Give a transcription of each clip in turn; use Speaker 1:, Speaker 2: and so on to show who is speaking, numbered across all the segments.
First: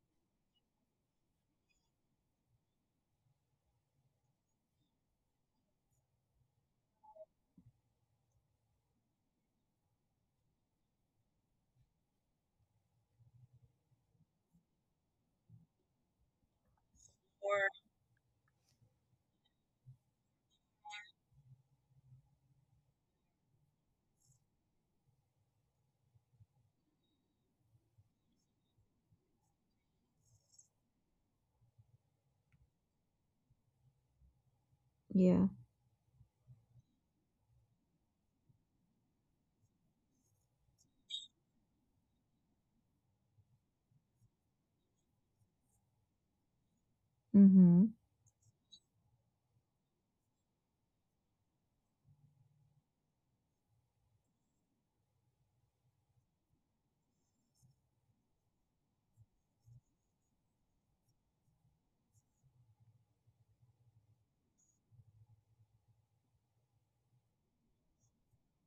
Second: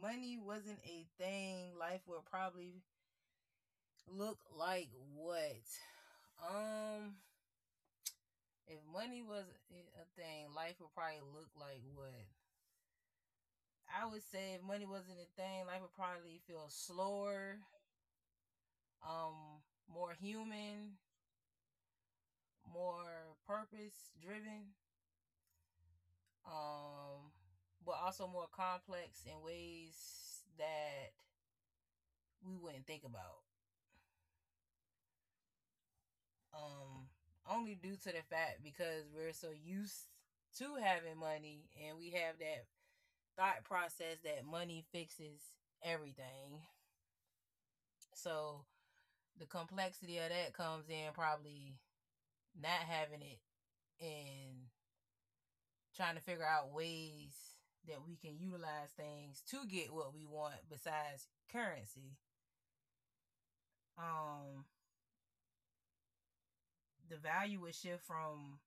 Speaker 1: money wasn't a thing, life would probably look like what? Um, if money was a thing, life would probably look like what? I would say if money wasn't a thing, life would probably feel slower,
Speaker 2: Or
Speaker 1: um, more human, more purpose driven, um, but also more complex in ways that we wouldn't think about.
Speaker 2: yeah.
Speaker 1: Um, Only due to the fact because we're so used to having money and we have that thought process that money fixes everything.
Speaker 2: Mm-hmm.
Speaker 1: So the complexity of that comes in probably not having it and trying to figure out ways that we can utilize things to get what we want besides currency. Um the value would shift from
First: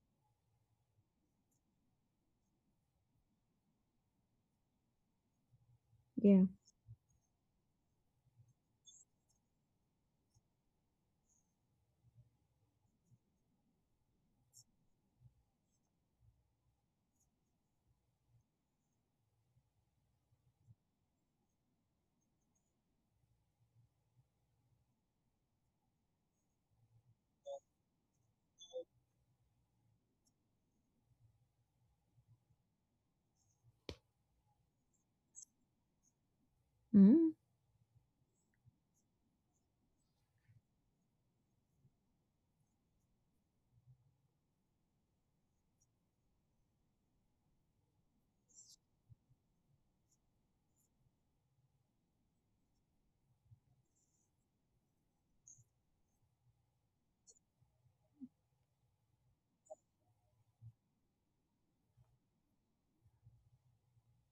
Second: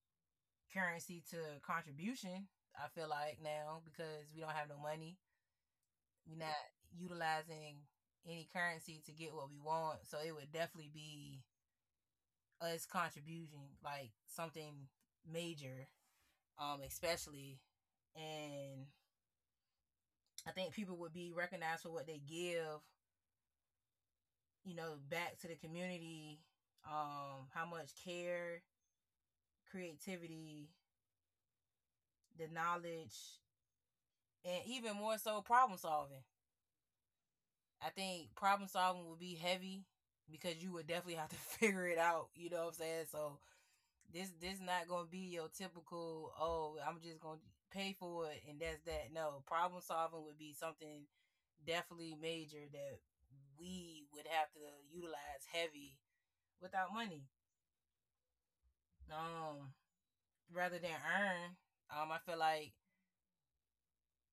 Speaker 1: currency to contribution. I feel like now because we don't have no money, we're
Speaker 2: Yeah.
Speaker 1: not utilizing any currency to get what we want. So it would definitely be us contributing like something major, especially. And I think people would be recognized for what they give, you know, back to the community, how much care, creativity, the knowledge, and even more so problem solving.
Speaker 2: Mm-hmm.
Speaker 1: I think problem solving would be heavy because you would definitely have to figure it out, you know what I'm saying? So this not gonna be your typical. Oh, I'm just gonna pay for it and that's that. No, problem solving would be something definitely major that we would have to utilize heavy without money. Um, Rather than earn. I feel like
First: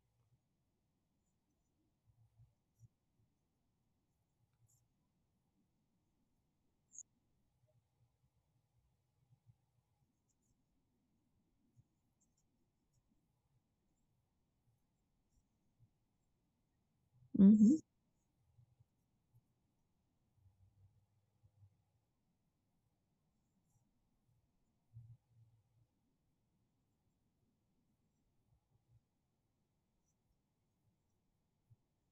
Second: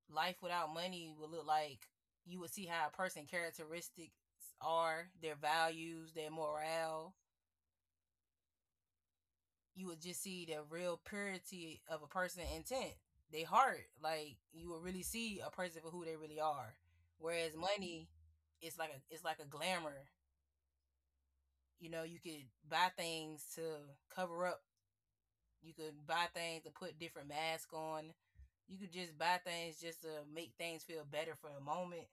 Speaker 1: life without money would look like you would see how a person characteristics are, their values, their morale. You would just see the real purity of a person's intent, their heart. Like you would really see a person for who they really are. Whereas
Speaker 2: Mm-hmm.
Speaker 1: money, it's like a glamour. You know, you could buy things to cover up. You could buy things to put different masks on. You could just buy things just to make things feel better for the moment.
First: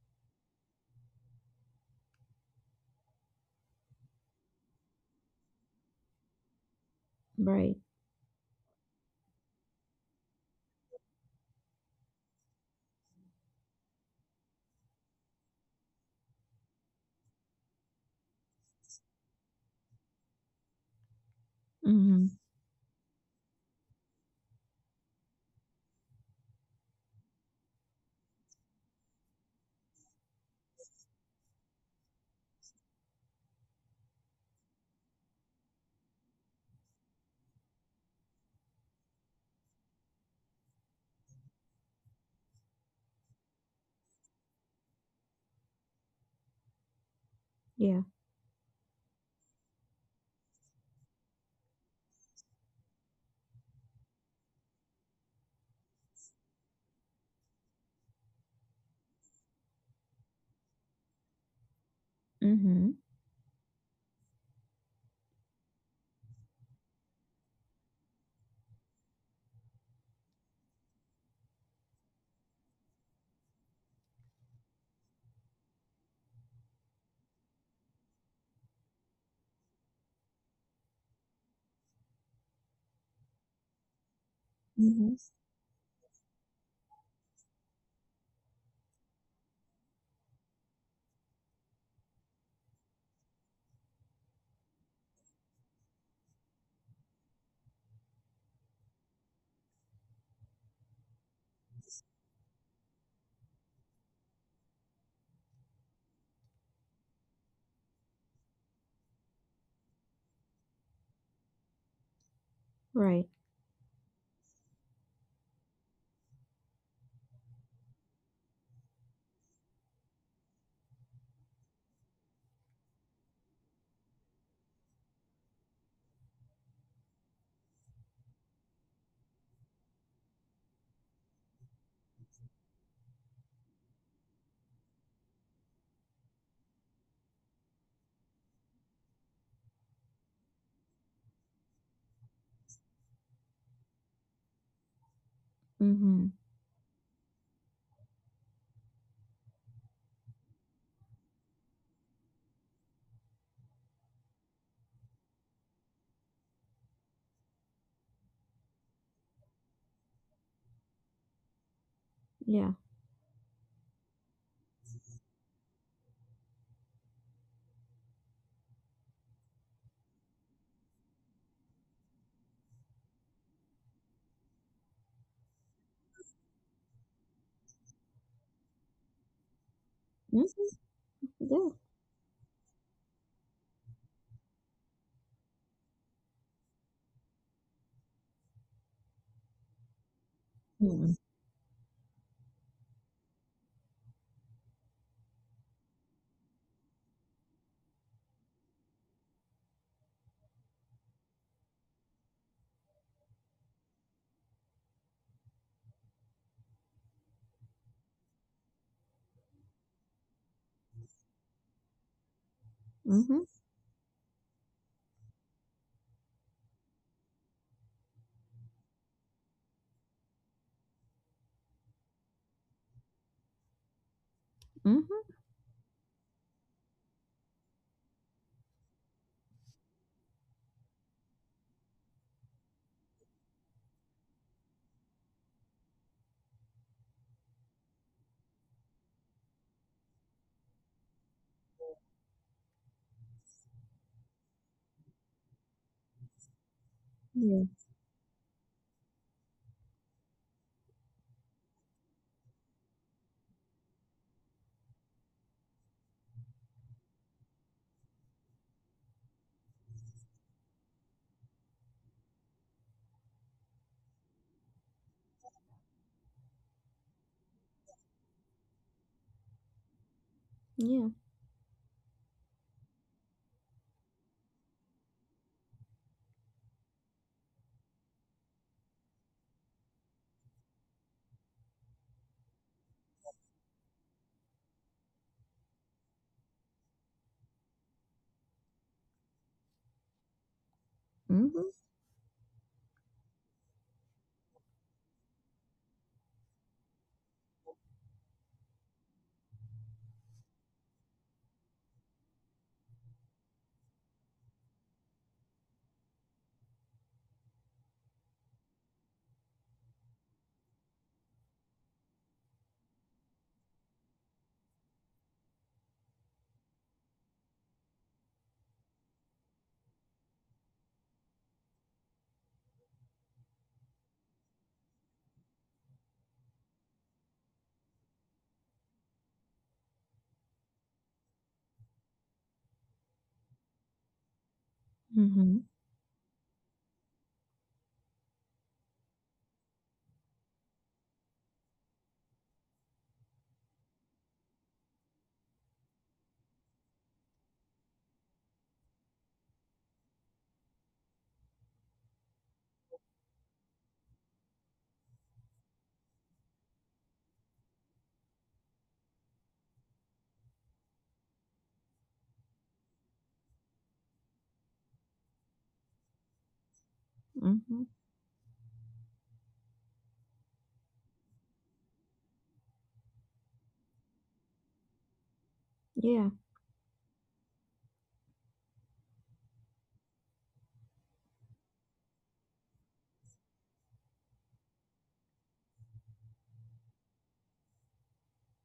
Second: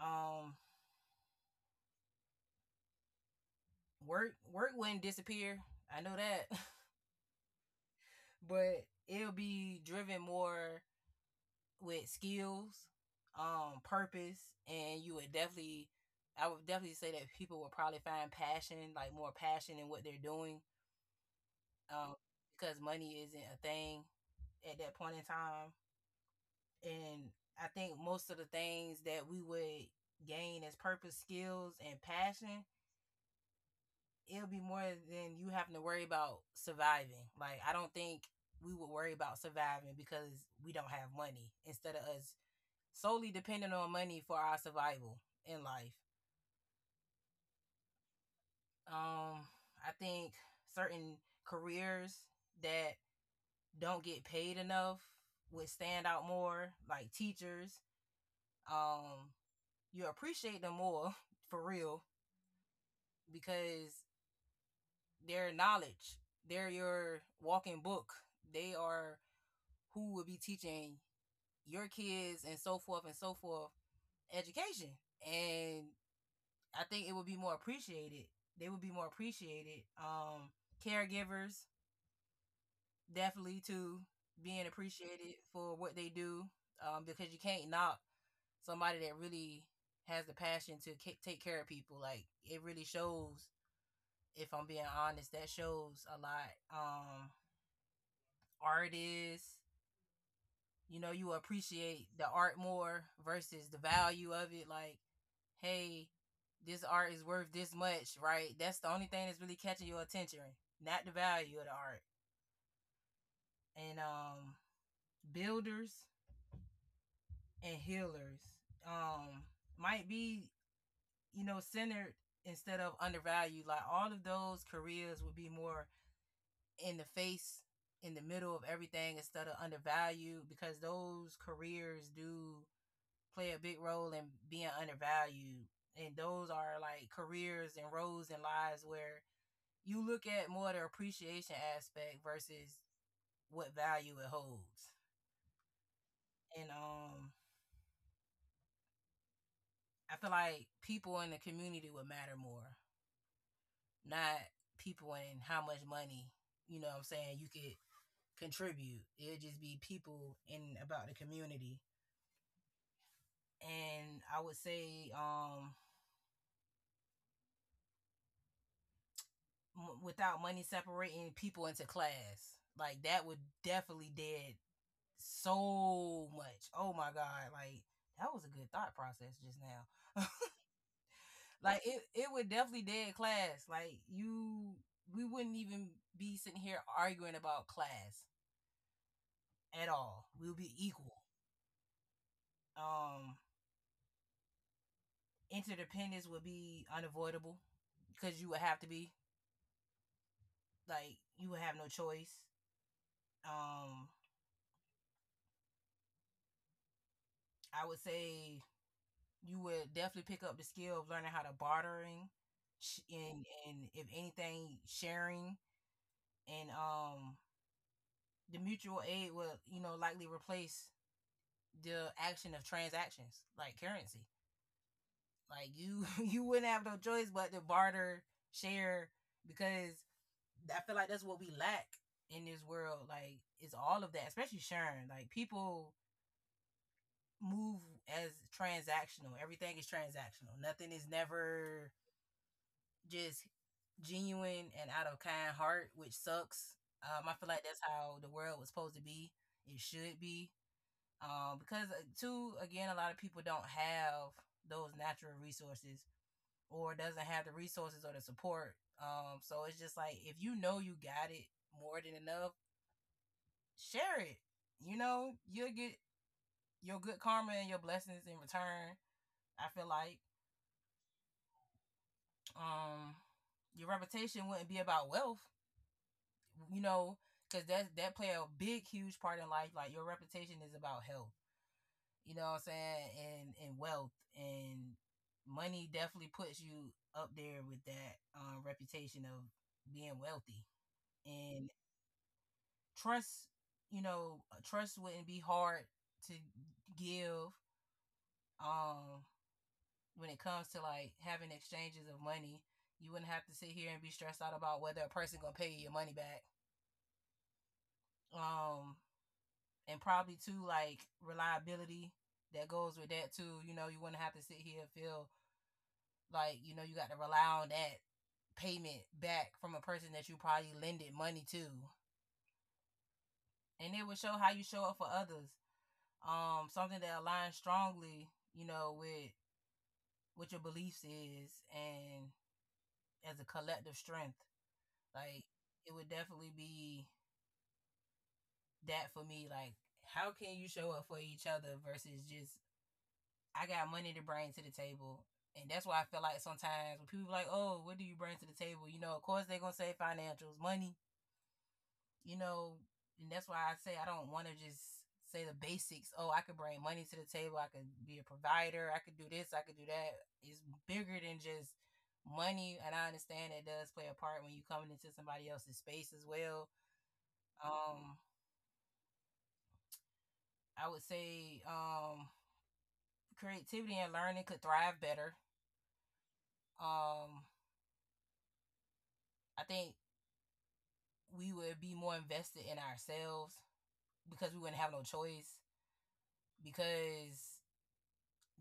Speaker 1: Um, work wouldn't disappear. I know that,
Speaker 2: Right.
Speaker 1: but it'll be driven more with skills, purpose. And you would definitely, I would definitely say that people will probably find passion, like more passion in what they're doing, um,
Speaker 2: Mm-hmm.
Speaker 1: because money isn't a thing at that point in time. And I think most of the things that we would gain as purpose, skills, and passion, it'll be more than you having to worry about surviving. Like, I don't think we would worry about surviving because we don't have money instead of us solely dependent on money for our survival in life.
Speaker 2: Yeah.
Speaker 1: Um, I think certain careers that don't get paid enough would stand out more, like teachers. Um, you appreciate them more for real
Speaker 2: Mm-hmm.
Speaker 1: because their knowledge, they're your walking book. They are who will be teaching your kids and so forth and so forth, education. And I think it would be more appreciated. They would be more appreciated. Caregivers definitely too, being
Speaker 2: Mm-hmm.
Speaker 1: appreciated for what they do. Because you can't knock somebody that really has the passion to take care of people. Like it really shows. If I'm being honest, that shows a lot. Artists, you know, you appreciate the art more versus the value of it. Like hey, this art is worth this much, right? That's the only thing that's really catching your attention, not the value of the art.
Speaker 2: Right.
Speaker 1: And builders and healers um, might be, you know, centered instead of undervalued. Like all of those careers would be more in the face, in the middle of everything instead of undervalued because those careers do play a big role in being undervalued. And those are like careers and roles and lives where you look at more the appreciation aspect versus what value it holds.
Speaker 2: Mm-hmm.
Speaker 1: And I feel like people in the community would matter more, not people and how much money, you know what I'm saying, you could contribute. It'd just be people in about the community.
Speaker 2: Yeah.
Speaker 1: And I would say without money separating people into class, like that would definitely dead so much. Oh my god, like that was a good thought process just now.
Speaker 2: Mm-hmm. Yeah.
Speaker 1: Like it would definitely dead class. Like you, we wouldn't even be sitting here arguing about class at all. We'll be
Speaker 2: Mm-hmm.
Speaker 1: equal. Um, Interdependence would be unavoidable because you would have to be, like you would have no choice. Um, I would say you would definitely pick up the skill of learning how to bartering,
Speaker 2: Mm-hmm.
Speaker 1: and if anything, sharing, and the mutual aid will, you know, likely replace the action of transactions like currency.
Speaker 2: Mm-hmm.
Speaker 1: Like you, you wouldn't have no choice but to barter, share, because I feel like that's what we lack in this world. Like it's all of that, especially sharing. Like people move as transactional. Everything is transactional. Nothing is never just genuine and out of kind heart, which sucks. I feel
Speaker 2: Yeah.
Speaker 1: like that's how the world was supposed to be. It should be. Because too, again, a lot of people don't have those natural resources or doesn't have the resources or the support, so it's just like if you know you got it more than enough, share it. You know you'll get your good karma and your blessings in return, I feel like.
Speaker 2: Yeah.
Speaker 1: um, your reputation wouldn't be about wealth, you know, because that play a big huge part in life. Like your reputation is about health, you know what I'm saying, and wealth and money definitely puts you up there with that, reputation of being wealthy,
Speaker 2: Mm-hmm.
Speaker 1: and trust. You know, trust wouldn't be hard to give. Um, when it comes to like having exchanges of money, you wouldn't have to sit here and be stressed out about whether a person gonna pay you your money back. Um, and probably too, like reliability that goes with that too. You know, you wouldn't have to sit here and feel like, you know, you got to rely on that payment back from a person that you probably lended money to. And it would show how you show up for others. Something that aligns strongly, you know, with what your beliefs is and as a collective strength. Like
Speaker 2: Mm-hmm.
Speaker 1: it would definitely be that for me. Like, how can you show up for each other versus just I got money to bring to the table? And that's why I feel like sometimes when people be like, oh, what do you bring to the table? You know, of course they're gonna say financials, money, you know, and that's why I say I don't want to just say the basics. Oh, I could bring money to the table. I could be a provider. I could do this. I could do that. It's bigger than just money. And I understand it does play a part when you are coming into somebody else's space as well.
Speaker 2: Mm-hmm.
Speaker 1: Um, I would say creativity and learning could thrive better.
Speaker 2: Yeah.
Speaker 1: Um, I think we would be more invested in ourselves because we wouldn't have no choice. Because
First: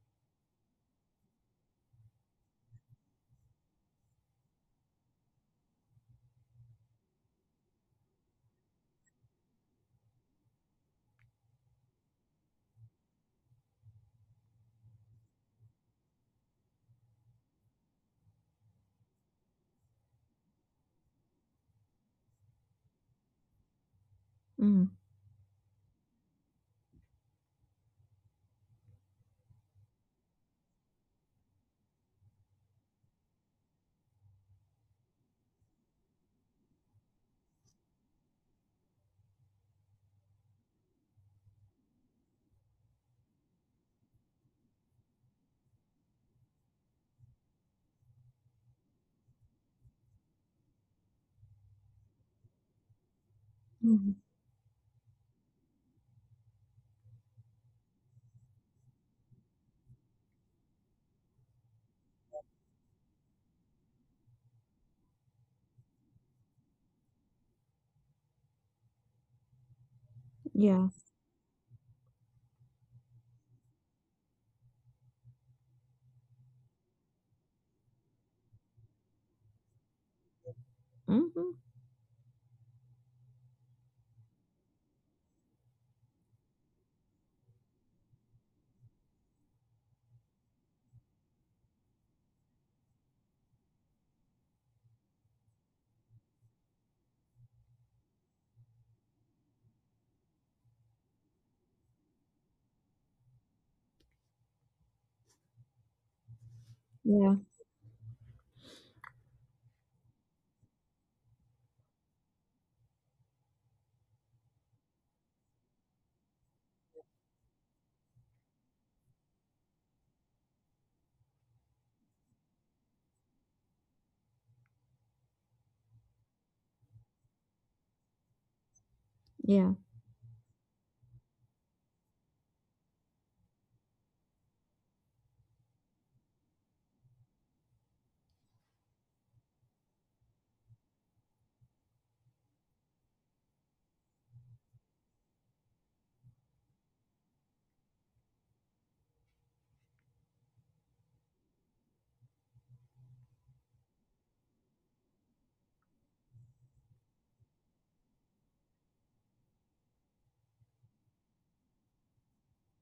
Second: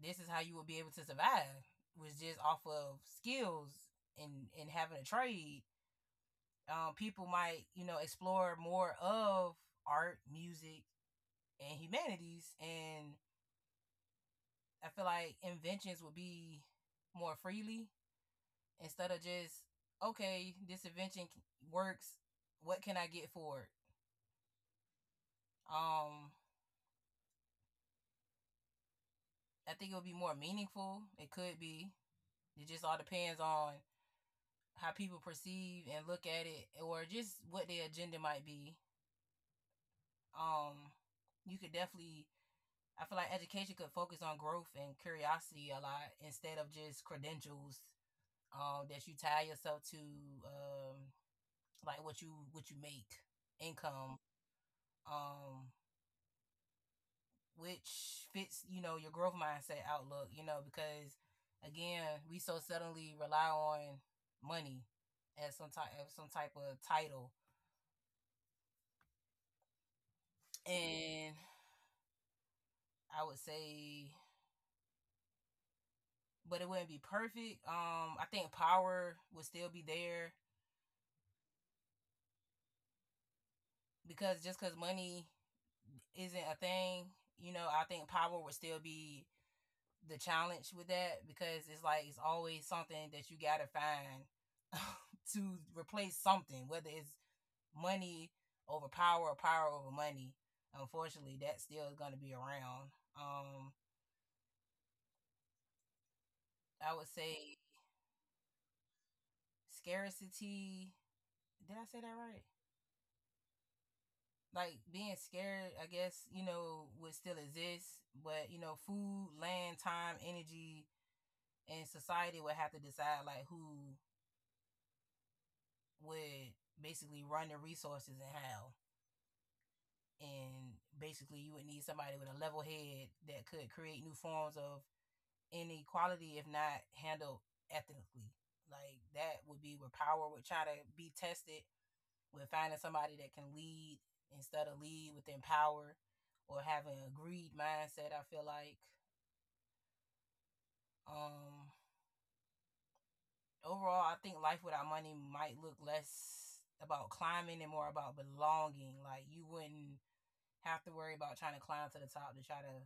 Speaker 1: this is how you will be able to survive, was just off of skills and having a trade. People might, you know, explore more of art, music, and humanities, and I feel like inventions would be more freely instead of just okay, this invention works. What can I get for it?
Speaker 2: Mm-hmm.
Speaker 1: Um, I think it would be more meaningful. It could be. It just all depends on how people perceive and look at it or just what their agenda might be. um you could definitely, I feel like education could focus on growth and curiosity a lot instead of just credentials, that you tie yourself to, um like what you make,
Speaker 2: Mm-hmm.
Speaker 1: income, um which fits, you know, your growth mindset outlook, you know, because again, we so suddenly rely on money as some type of title.
Speaker 2: Yeah.
Speaker 1: And I would say, but it wouldn't be perfect. I think power would still be there
Speaker 2: Mm-hmm.
Speaker 1: because just because money isn't a thing, you know, I think power would still be the challenge with that because it's like it's always something that you gotta find to replace something, whether it's money over power or power over money. Unfortunately, that still is gonna be around. Um, I would
Speaker 2: Yeah.
Speaker 1: say scarcity. Did I say that right? Like being scared, I guess, would still exist. But you know, food, land, time, energy, and society would have to decide like who would basically run the resources and how.
Speaker 2: Yeah.
Speaker 1: And basically you would need somebody with a level head that could create new forms of inequality if not handled ethically. Like that would be where power would try to be tested, with finding somebody that can lead instead of lead with empower, or have an agreed mindset, I feel like. Um Overall, I think life without money might look less about climbing and more about belonging. Like you wouldn't have to worry about trying to climb to the top to try to,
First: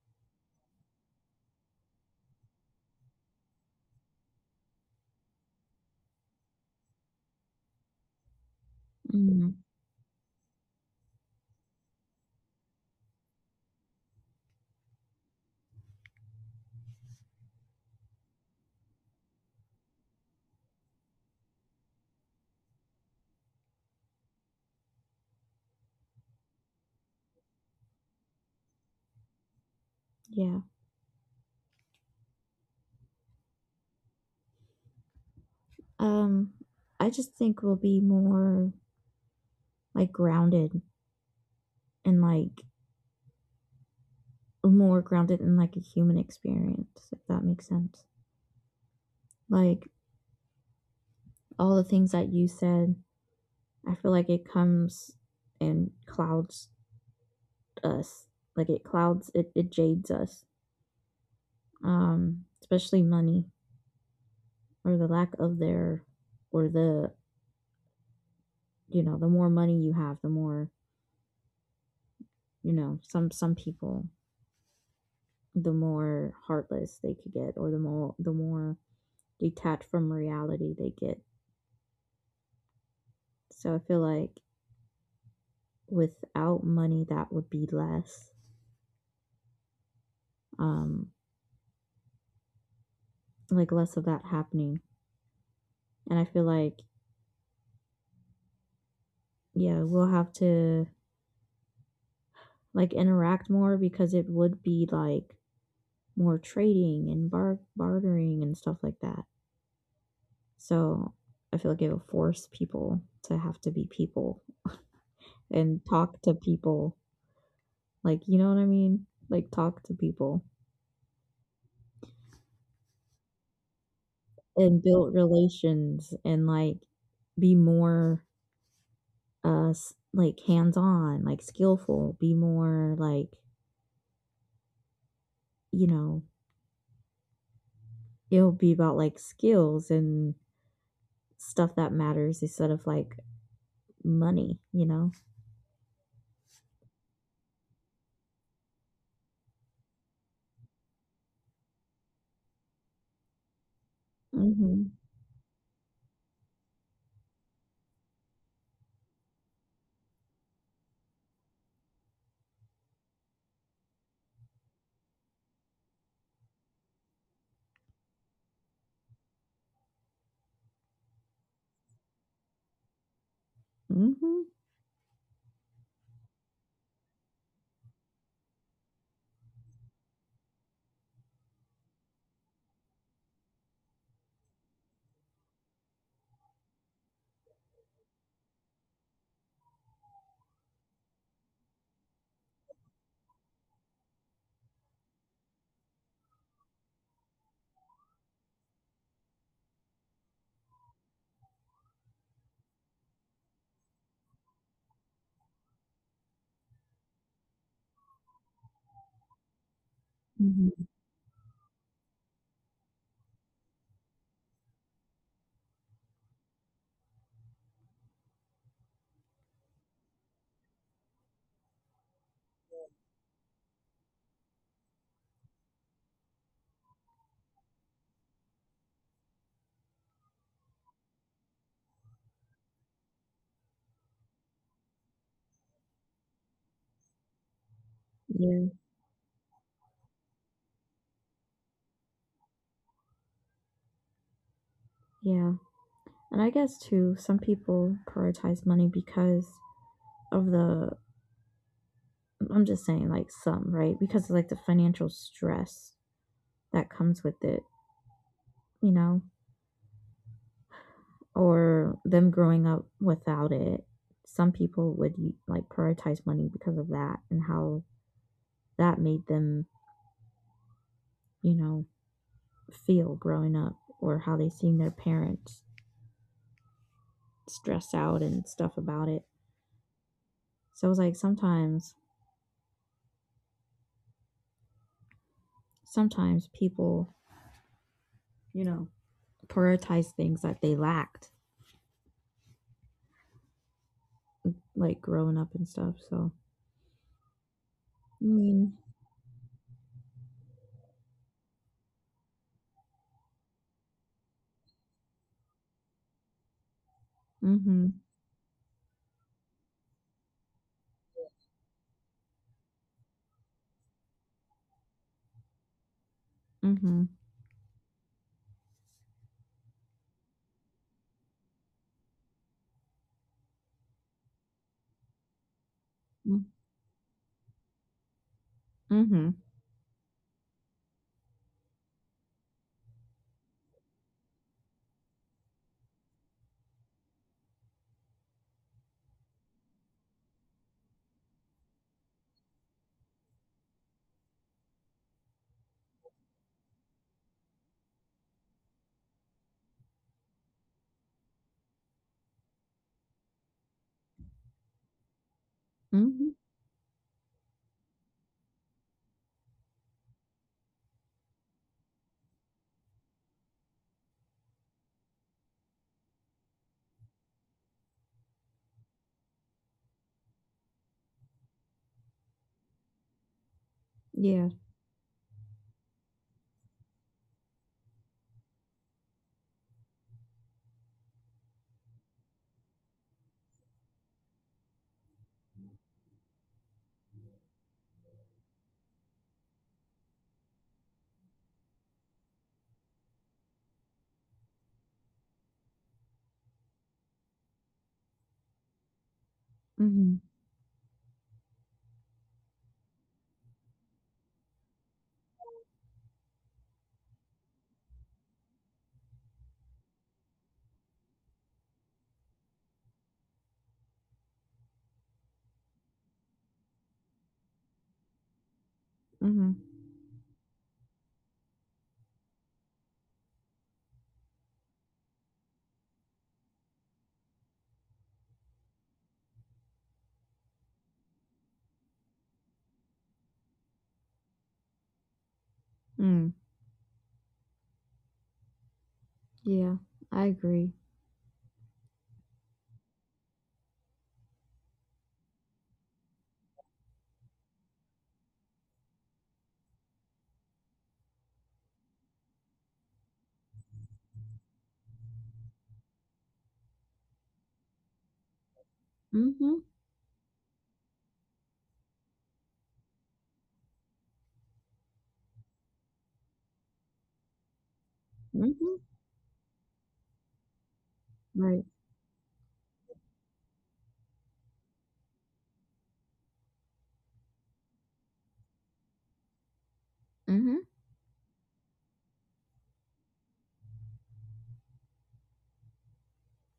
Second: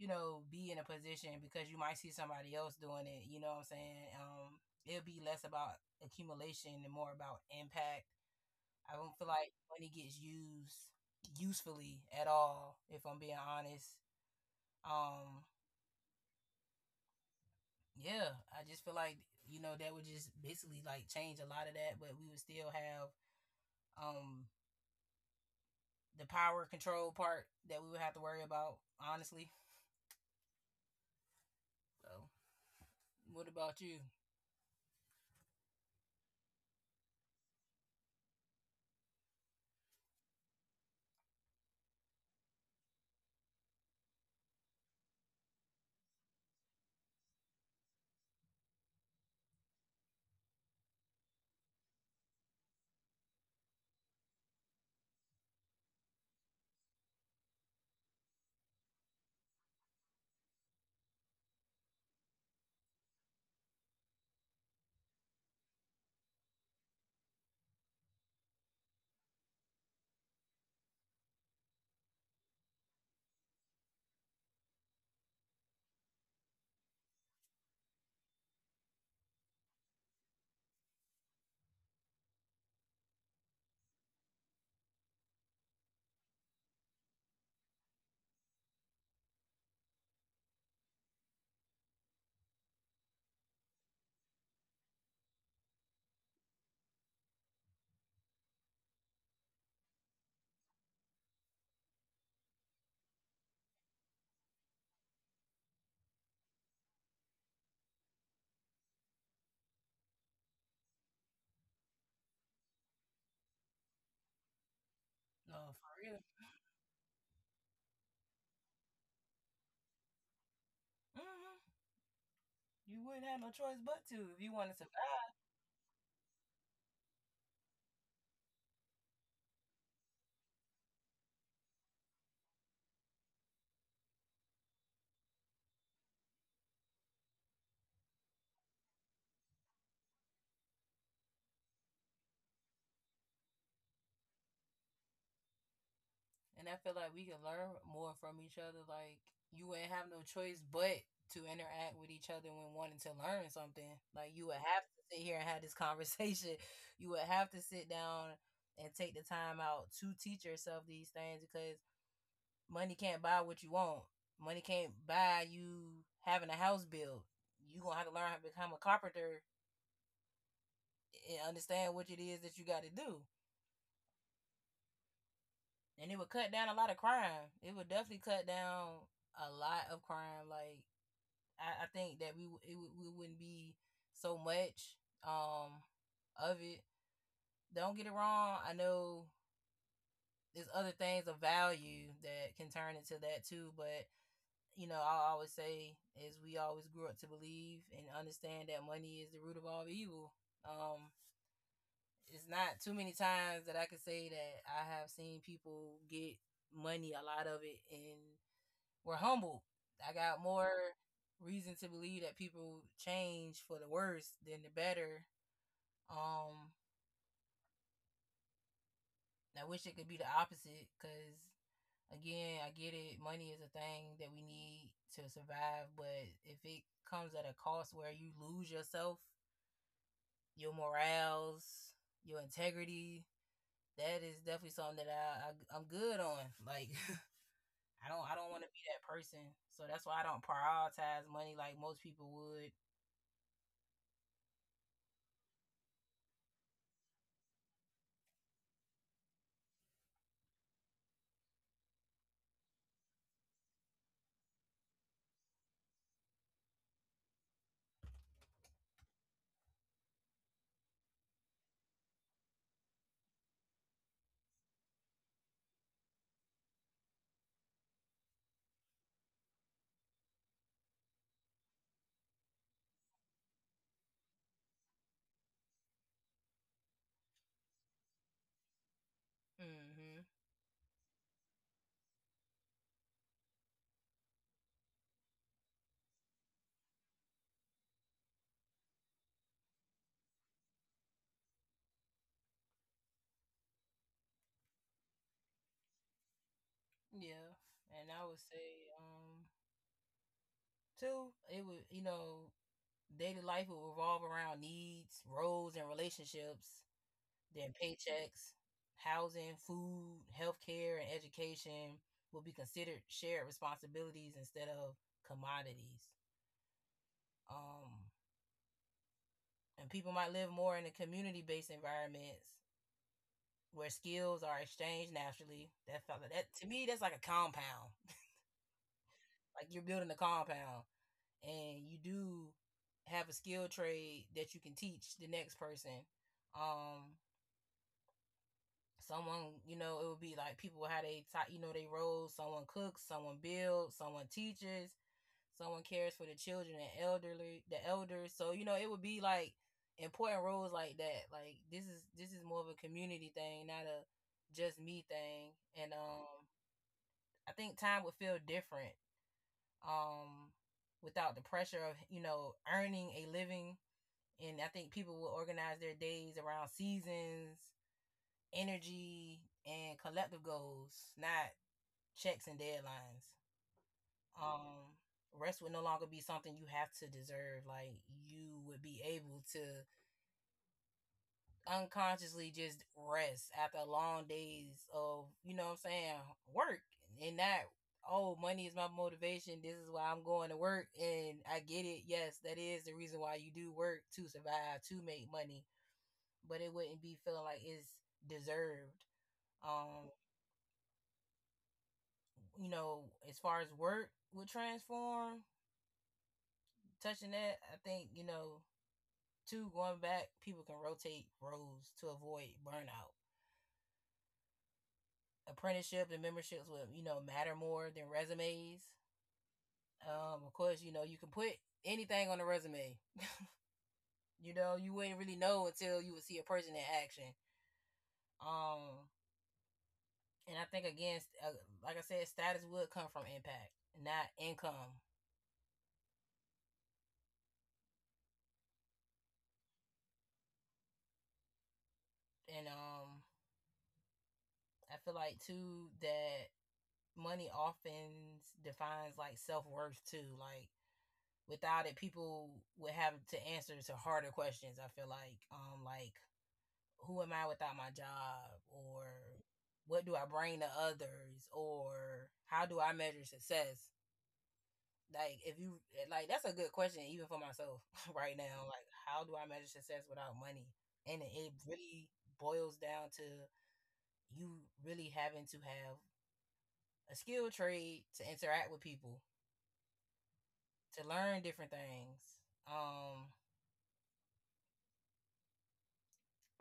Speaker 1: be in a position because you might see somebody else doing it. You know what I'm saying? It'll be less about accumulation and more about impact. I don't feel like
Speaker 2: Mm-hmm.
Speaker 1: money gets used usefully at all, if I'm being honest. Um, yeah, I just feel like, that would just basically like change a lot of that, but we would still have um the power control part that we would have to worry about, honestly.
Speaker 2: Yeah.
Speaker 1: So what about you?
Speaker 2: Um, I just think we'll be more like grounded and like more grounded in like a human experience, if that makes sense. Like, all the things that you said, I feel like it comes and clouds us. Like, it clouds, it jades us, especially money or the lack of their, or the, the more money you have, the more, you know, some people, the more heartless they could get or the more detached from reality they get. So I feel like without money, that would be less, um, like less of that happening. And I feel like yeah, we'll have to like interact more because it would be like more trading and bartering and stuff like that. So I feel like it will force people to have to be people
Speaker 1: No,
Speaker 2: and
Speaker 1: for real.
Speaker 2: talk to people. Like, you know what I mean? Like, talk to people
Speaker 1: Mm hmm You wouldn't have no choice but to if you wanted to
Speaker 2: and build
Speaker 1: survive.
Speaker 2: relations and like be more, like hands on, like skillful, be more like, you know, it'll be about like skills and stuff that matters instead of like money, you know?
Speaker 1: And I feel like we can learn more from each other. Like you wouldn't have no choice but to interact with each other when wanting to learn something. Like you would have
Speaker 2: Mhm.
Speaker 1: to sit here and have this conversation. You would have to sit down and take the time out to teach yourself these things because money can't buy what you want. Money can't buy you having a house built. You gonna have to learn how to become a carpenter and understand what it is that you got to do.
Speaker 2: Mhm.
Speaker 1: And it would cut down a lot of crime. It would definitely cut down a lot of crime. Like I think that we wouldn't be so much um of it. Don't get it wrong. I know there's other things of value that can turn into that too, but you know I always say, as we always grew up to believe and understand, that money is the root of all evil. Um, it's not too many times that I could say that I have seen people get money, a lot of it, and we're humble. I got more
Speaker 2: Mhm.
Speaker 1: reason to believe that people change for the worse than the better. Um, I wish it could be the opposite because, again, I get it. Money is a thing that we need to survive, but if it comes at a cost where you lose yourself, your morals, your integrity, that is definitely something that I'm good on. Like, I don't want
Speaker 2: Yeah.
Speaker 1: to be that person, so that's why I don't prioritize money like most people would.
Speaker 2: Yeah. And I guess too, some people prioritize money because of the I'm just saying like some, right? Because of like the financial stress that comes with it, you know, or them growing up without it. Some people would like prioritize money because of that and how that made them, you know, feel growing up or how they seen their parents stress out and stuff about it.
Speaker 1: Mm-hmm.
Speaker 2: So it's like sometimes people, you know, prioritize things that they lacked, like growing up and stuff. So,
Speaker 1: Yeah, and I
Speaker 2: I
Speaker 1: would
Speaker 2: mean,
Speaker 1: say, too, it would, daily life would revolve around needs, roles, and relationships, then
Speaker 2: mm-hmm,
Speaker 1: paychecks. Housing, food, healthcare, and education will be considered shared responsibilities instead of commodities.
Speaker 2: mm-hmm,
Speaker 1: Um, and people might live more in a community-based environments where skills are exchanged naturally. That felt like
Speaker 2: mm,
Speaker 1: that to me, that's like a compound.
Speaker 2: mm-hmm,
Speaker 1: Like you're building a compound and you do have a skill trade that you can teach the next person. Um, Someone, it would be like people how they you know, they roles. Someone cooks, someone builds, someone teaches, someone cares for the children and elderly, the elders. So you know, it would be like important roles like that. Like this is more of a community thing, not a just me thing. And
Speaker 2: mm-hmm,
Speaker 1: I think time would feel different. Um, Without the pressure of, you know, earning a living. And I think people will organize their days around seasons, energy, and collective goals, not checks and deadlines.
Speaker 2: yeah,
Speaker 1: Um, Rest would no longer be something you have to deserve. Like you would be able to unconsciously just rest after long days of, you know what I'm saying, work, and not, oh, money is my motivation. This is why I'm going to work. And I get it. Yes, that is the reason why you do work to survive, to make money. But it wouldn't be feeling like it's deserved. Um,
Speaker 2: mm-hmm,
Speaker 1: you know, as far as work would transform, touching that, I think, two, going back, people can rotate roles to avoid burnout. Apprenticeship and memberships will, matter more than resumes.
Speaker 2: mm-hmm,
Speaker 1: Of course, you can put anything on a resume. You know, you wouldn't really know until you would see a person in action. Um, and I think again, like I said, status would come from impact, not income.
Speaker 2: mm, yeah, I agree.
Speaker 1: And I feel like too that money often defines like self worth too. Like without it, people would have to answer to harder questions. I feel like who am I without my job, or
Speaker 2: Mm-hmm,
Speaker 1: what do I bring to others, or how do I measure success? Like if you like that's a good question even for myself right now.
Speaker 2: mm-hmm,
Speaker 1: Like how do I measure success without money? And it
Speaker 2: right,
Speaker 1: really boils down to you really having to have a skill trade to interact with people,
Speaker 2: mm-hmm,
Speaker 1: to learn different things. Um,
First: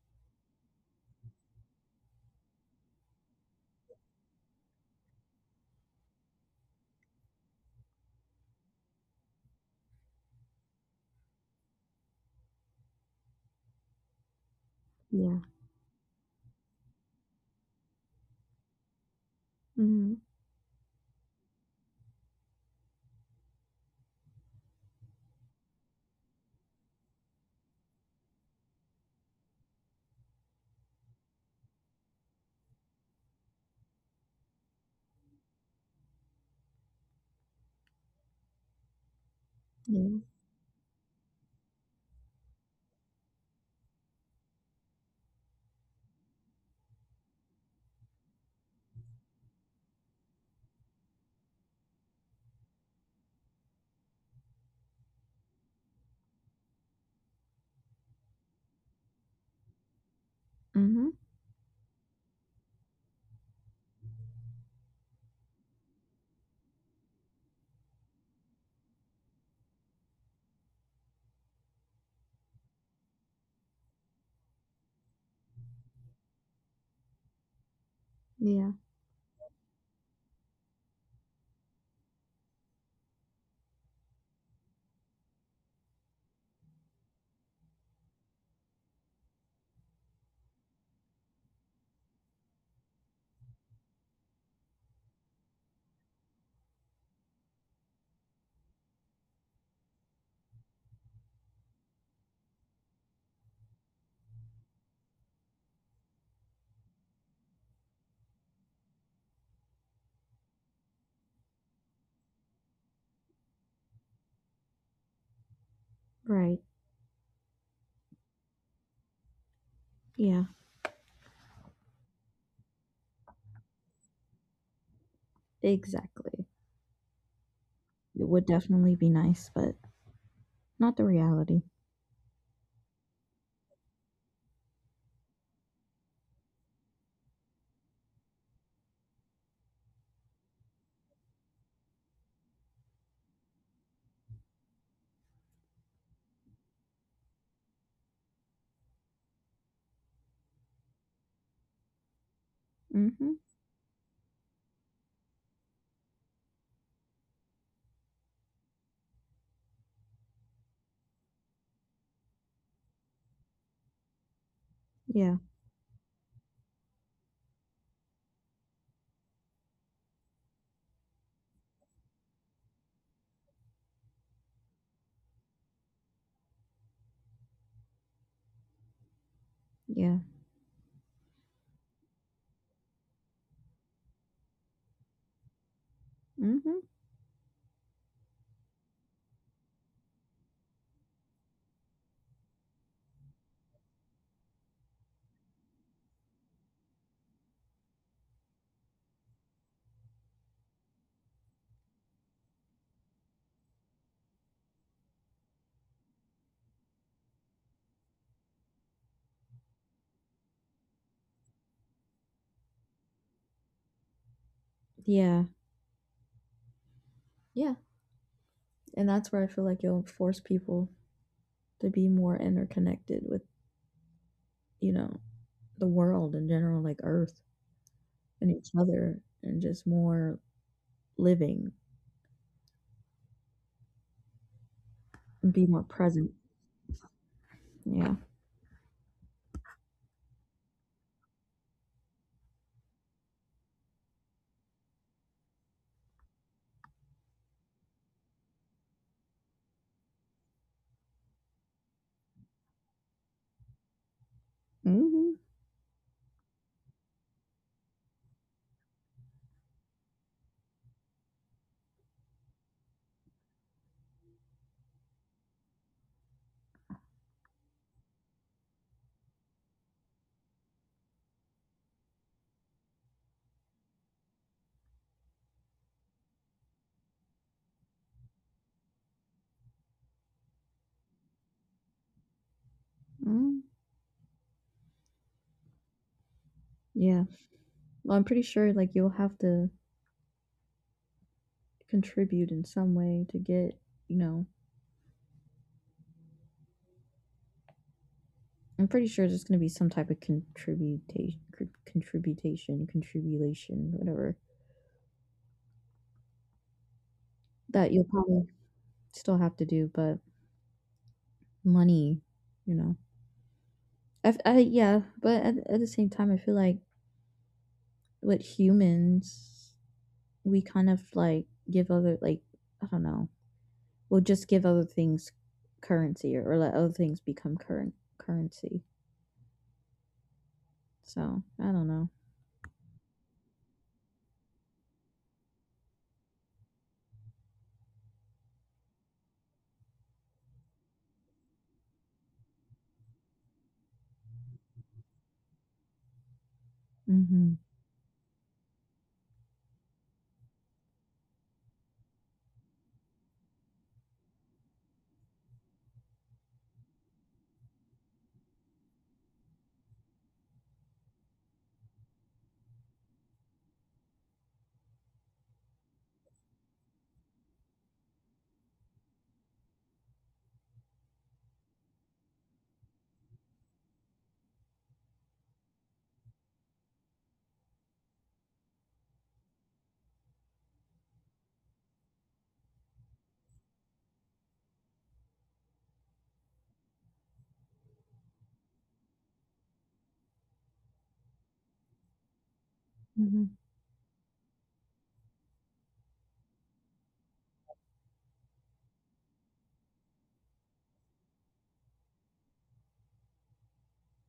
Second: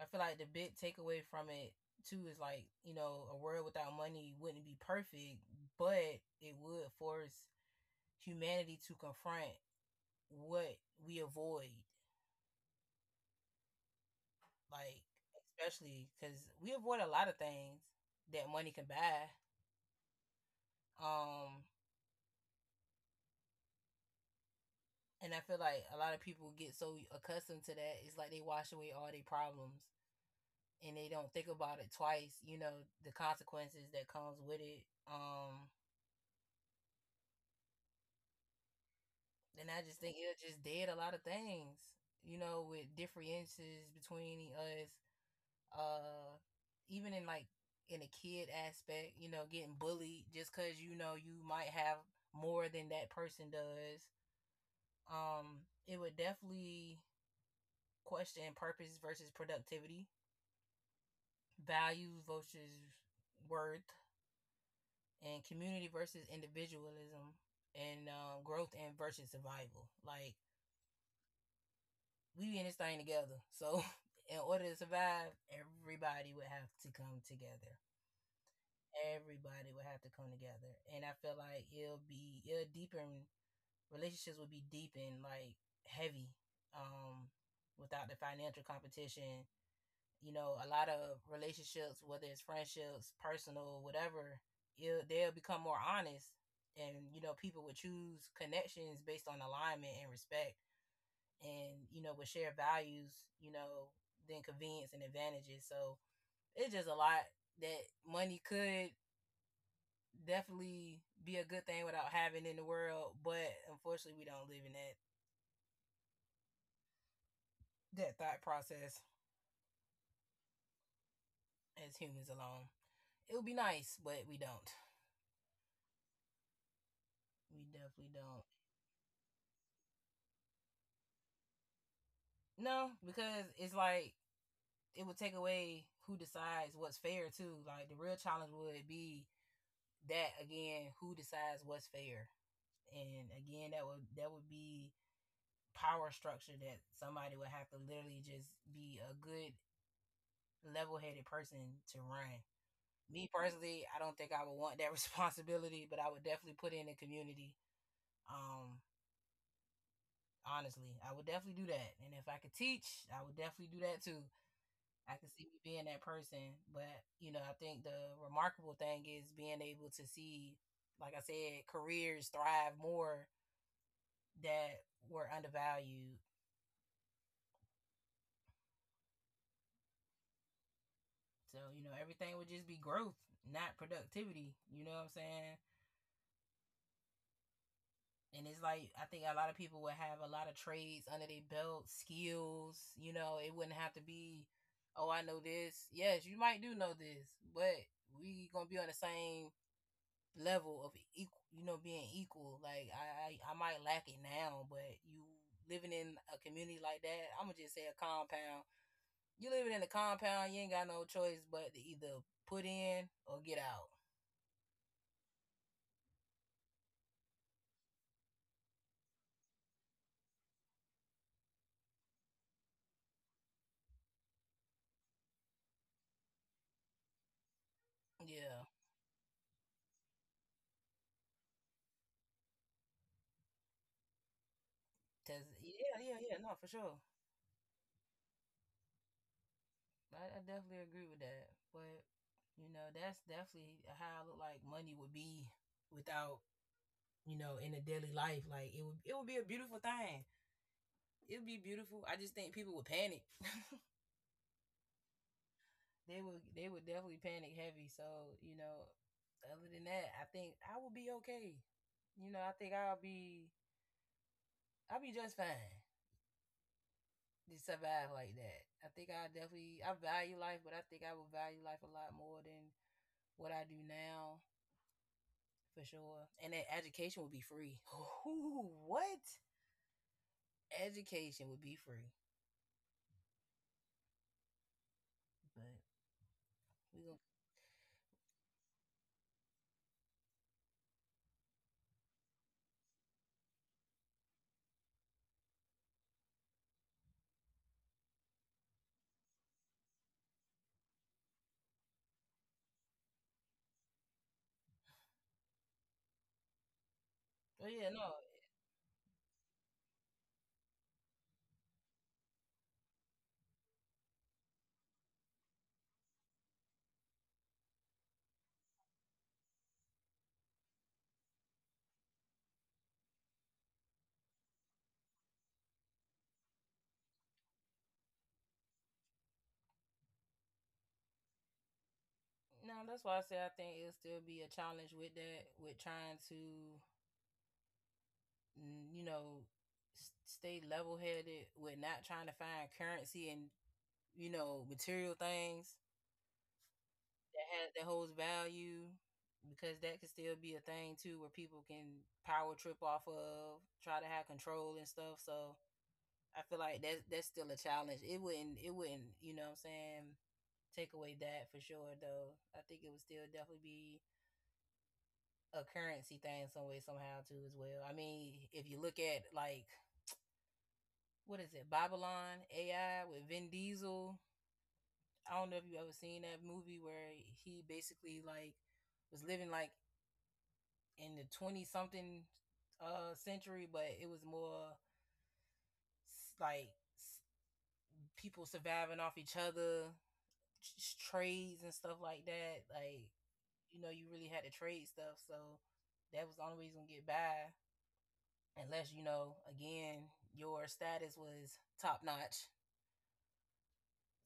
Speaker 1: I feel like the big takeaway from it too is like, you know, a world without money wouldn't be perfect, but it would force humanity to confront what we avoid, like
Speaker 2: yeah,
Speaker 1: especially because we avoid a lot of things that money can buy.
Speaker 2: mm-hmm,
Speaker 1: Um, and I feel like a lot of people get so accustomed to that, it's like they wash away all their problems and they don't think about it twice, you know, the consequences that comes with it. Um, and I just
Speaker 2: yeah,
Speaker 1: think it just did a lot of things, you know, with differences between us, uh, even in like in a kid aspect, you know, getting bullied just because you know you might have more than that person does. Um, it would definitely question purpose versus productivity,
Speaker 2: mm-hmm,
Speaker 1: values versus worth, and community versus individualism, and growth and versus survival. Like we in this thing together. So in order to survive, everybody would have to come together.
Speaker 2: yeah,
Speaker 1: Everybody would have to come together. And I feel like it'll be, it'll deepen, relationships would be deepened like heavy. Um Without the financial competition, you know, a lot of relationships, whether it's friendships, personal, whatever, they'll become more honest. And you know, people would choose connections based on alignment and respect, and you know, with shared values, you know, then convenience and advantages. So it's just a lot that money could definitely be a good thing without having in the world, but unfortunately we don't live in that,
Speaker 2: right,
Speaker 1: that thought process
Speaker 2: yeah,
Speaker 1: as humans alone. It would be nice, but we don't,
Speaker 2: exactly.
Speaker 1: we definitely
Speaker 2: It would
Speaker 1: don't.
Speaker 2: definitely be nice, but not the reality.
Speaker 1: No, because it's like it would take away who decides what's fair too. Like the real challenge would be that, again, who decides what's fair, and again that would be power structure that somebody would have to literally just be a good level-headed person to run. Me
Speaker 2: Mm-hmm,
Speaker 1: personally, I don't think I would want that responsibility, but I would definitely put in the community. Um, Honestly, I would definitely do that, and if I could teach, I would definitely do that too. I can
Speaker 2: yeah,
Speaker 1: see me being that person, but you know, I think the remarkable thing is being able to see, like I said, careers thrive more that were undervalued.
Speaker 2: yeah,
Speaker 1: So, you know, everything would just be growth, not productivity. You know what I'm saying?
Speaker 2: mm-hmm.
Speaker 1: And it's like I think a lot of people would have a lot of trades under their belt, skills, you know, it wouldn't have to be, oh, I know this. Yes, you might do know this, but we gonna be on the same level of equal, you know, being equal. Like I might lack it now, but you living in a community like that, I'm gonna just say a compound. You living in a compound, you ain't got no choice but to either put in or get out.
Speaker 2: Yeah. Yeah. And that's where I feel like you will force people to be more interconnected with, you know, the world in general, like Earth and
Speaker 1: Yeah,
Speaker 2: each other, and just more living and be more
Speaker 1: Yeah, yeah,
Speaker 2: present.
Speaker 1: yeah. No, for sure.
Speaker 2: Yeah.
Speaker 1: I definitely agree with that. But you know, that's definitely how I look like money would be without, you know, in a daily life. Like it would be a beautiful thing. It'd be beautiful. I just think people would panic.
Speaker 2: Hmm.
Speaker 1: They would definitely panic heavy. So you know, other than that, I think I will be okay. You know, I think I'll be just fine to survive like that. I think I definitely, I value life, but I think I will value life a lot more than what I do now for sure. And that education will be free. Ooh, what? Education would be free,
Speaker 2: Mm.
Speaker 1: but we gonna.
Speaker 2: Yeah. Well, I'm pretty sure like you'll have to contribute in some way to get, you know, I'm pretty sure there's going to be some type of contribution, whatever
Speaker 1: But yeah,
Speaker 2: that you'll
Speaker 1: no,
Speaker 2: probably still have to do, but money, you know I Yeah, but at the same time, I feel like with humans, we kind of like give other like I don't know, we'll just give other things currency or let other things become current currency. So I don't know.
Speaker 1: no. That's why I say I think it'll still be a challenge with that, with trying to you know, stay level headed with not trying to find currency and, you know, material things that
Speaker 2: Mm-hmm.
Speaker 1: has that holds value, because that could still be a thing too where people can power trip off of, try to have control and stuff. So I feel like that's still a challenge. It wouldn't, you know what I'm saying, take away that for sure though. I think it would still definitely be a currency thing some way somehow too, as well. I mean, if you look at like, what is it, Babylon AI with Vin Diesel. I don't know if you ever seen that movie, where he basically like was living like in the twenty something century, but it was more like s- people surviving off each other, trades and stuff like that. Like
Speaker 2: Mm-hmm.
Speaker 1: you know, you really had to trade stuff, so that was the only way you gonna get by, unless, you know, again, your status was top notch.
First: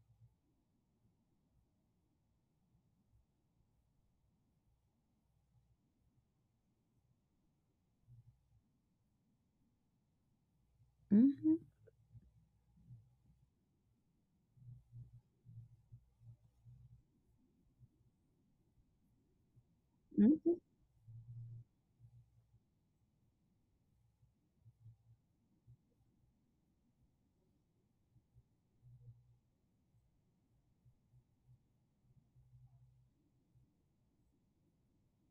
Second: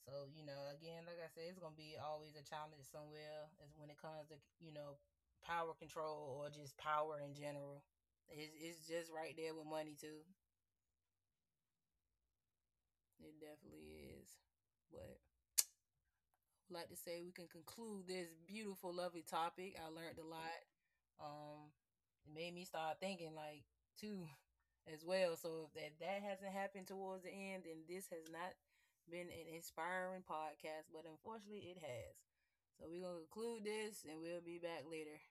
Speaker 1: So you know, again, like I said, it's gonna be always a challenge somewhere as when it comes to, you know, power control, or just power in general. It's just right there with money too.
Speaker 2: Mm-hmm.
Speaker 1: It definitely is, but would like to say we can conclude this beautiful, lovely topic. I learned a
Speaker 2: Mm-hmm.
Speaker 1: lot. Um, it made me start thinking, like, too, as well. So if that, that hasn't happened towards the end, then this has not been an inspiring podcast, but unfortunately it has. So we're going to conclude this and we'll be back later.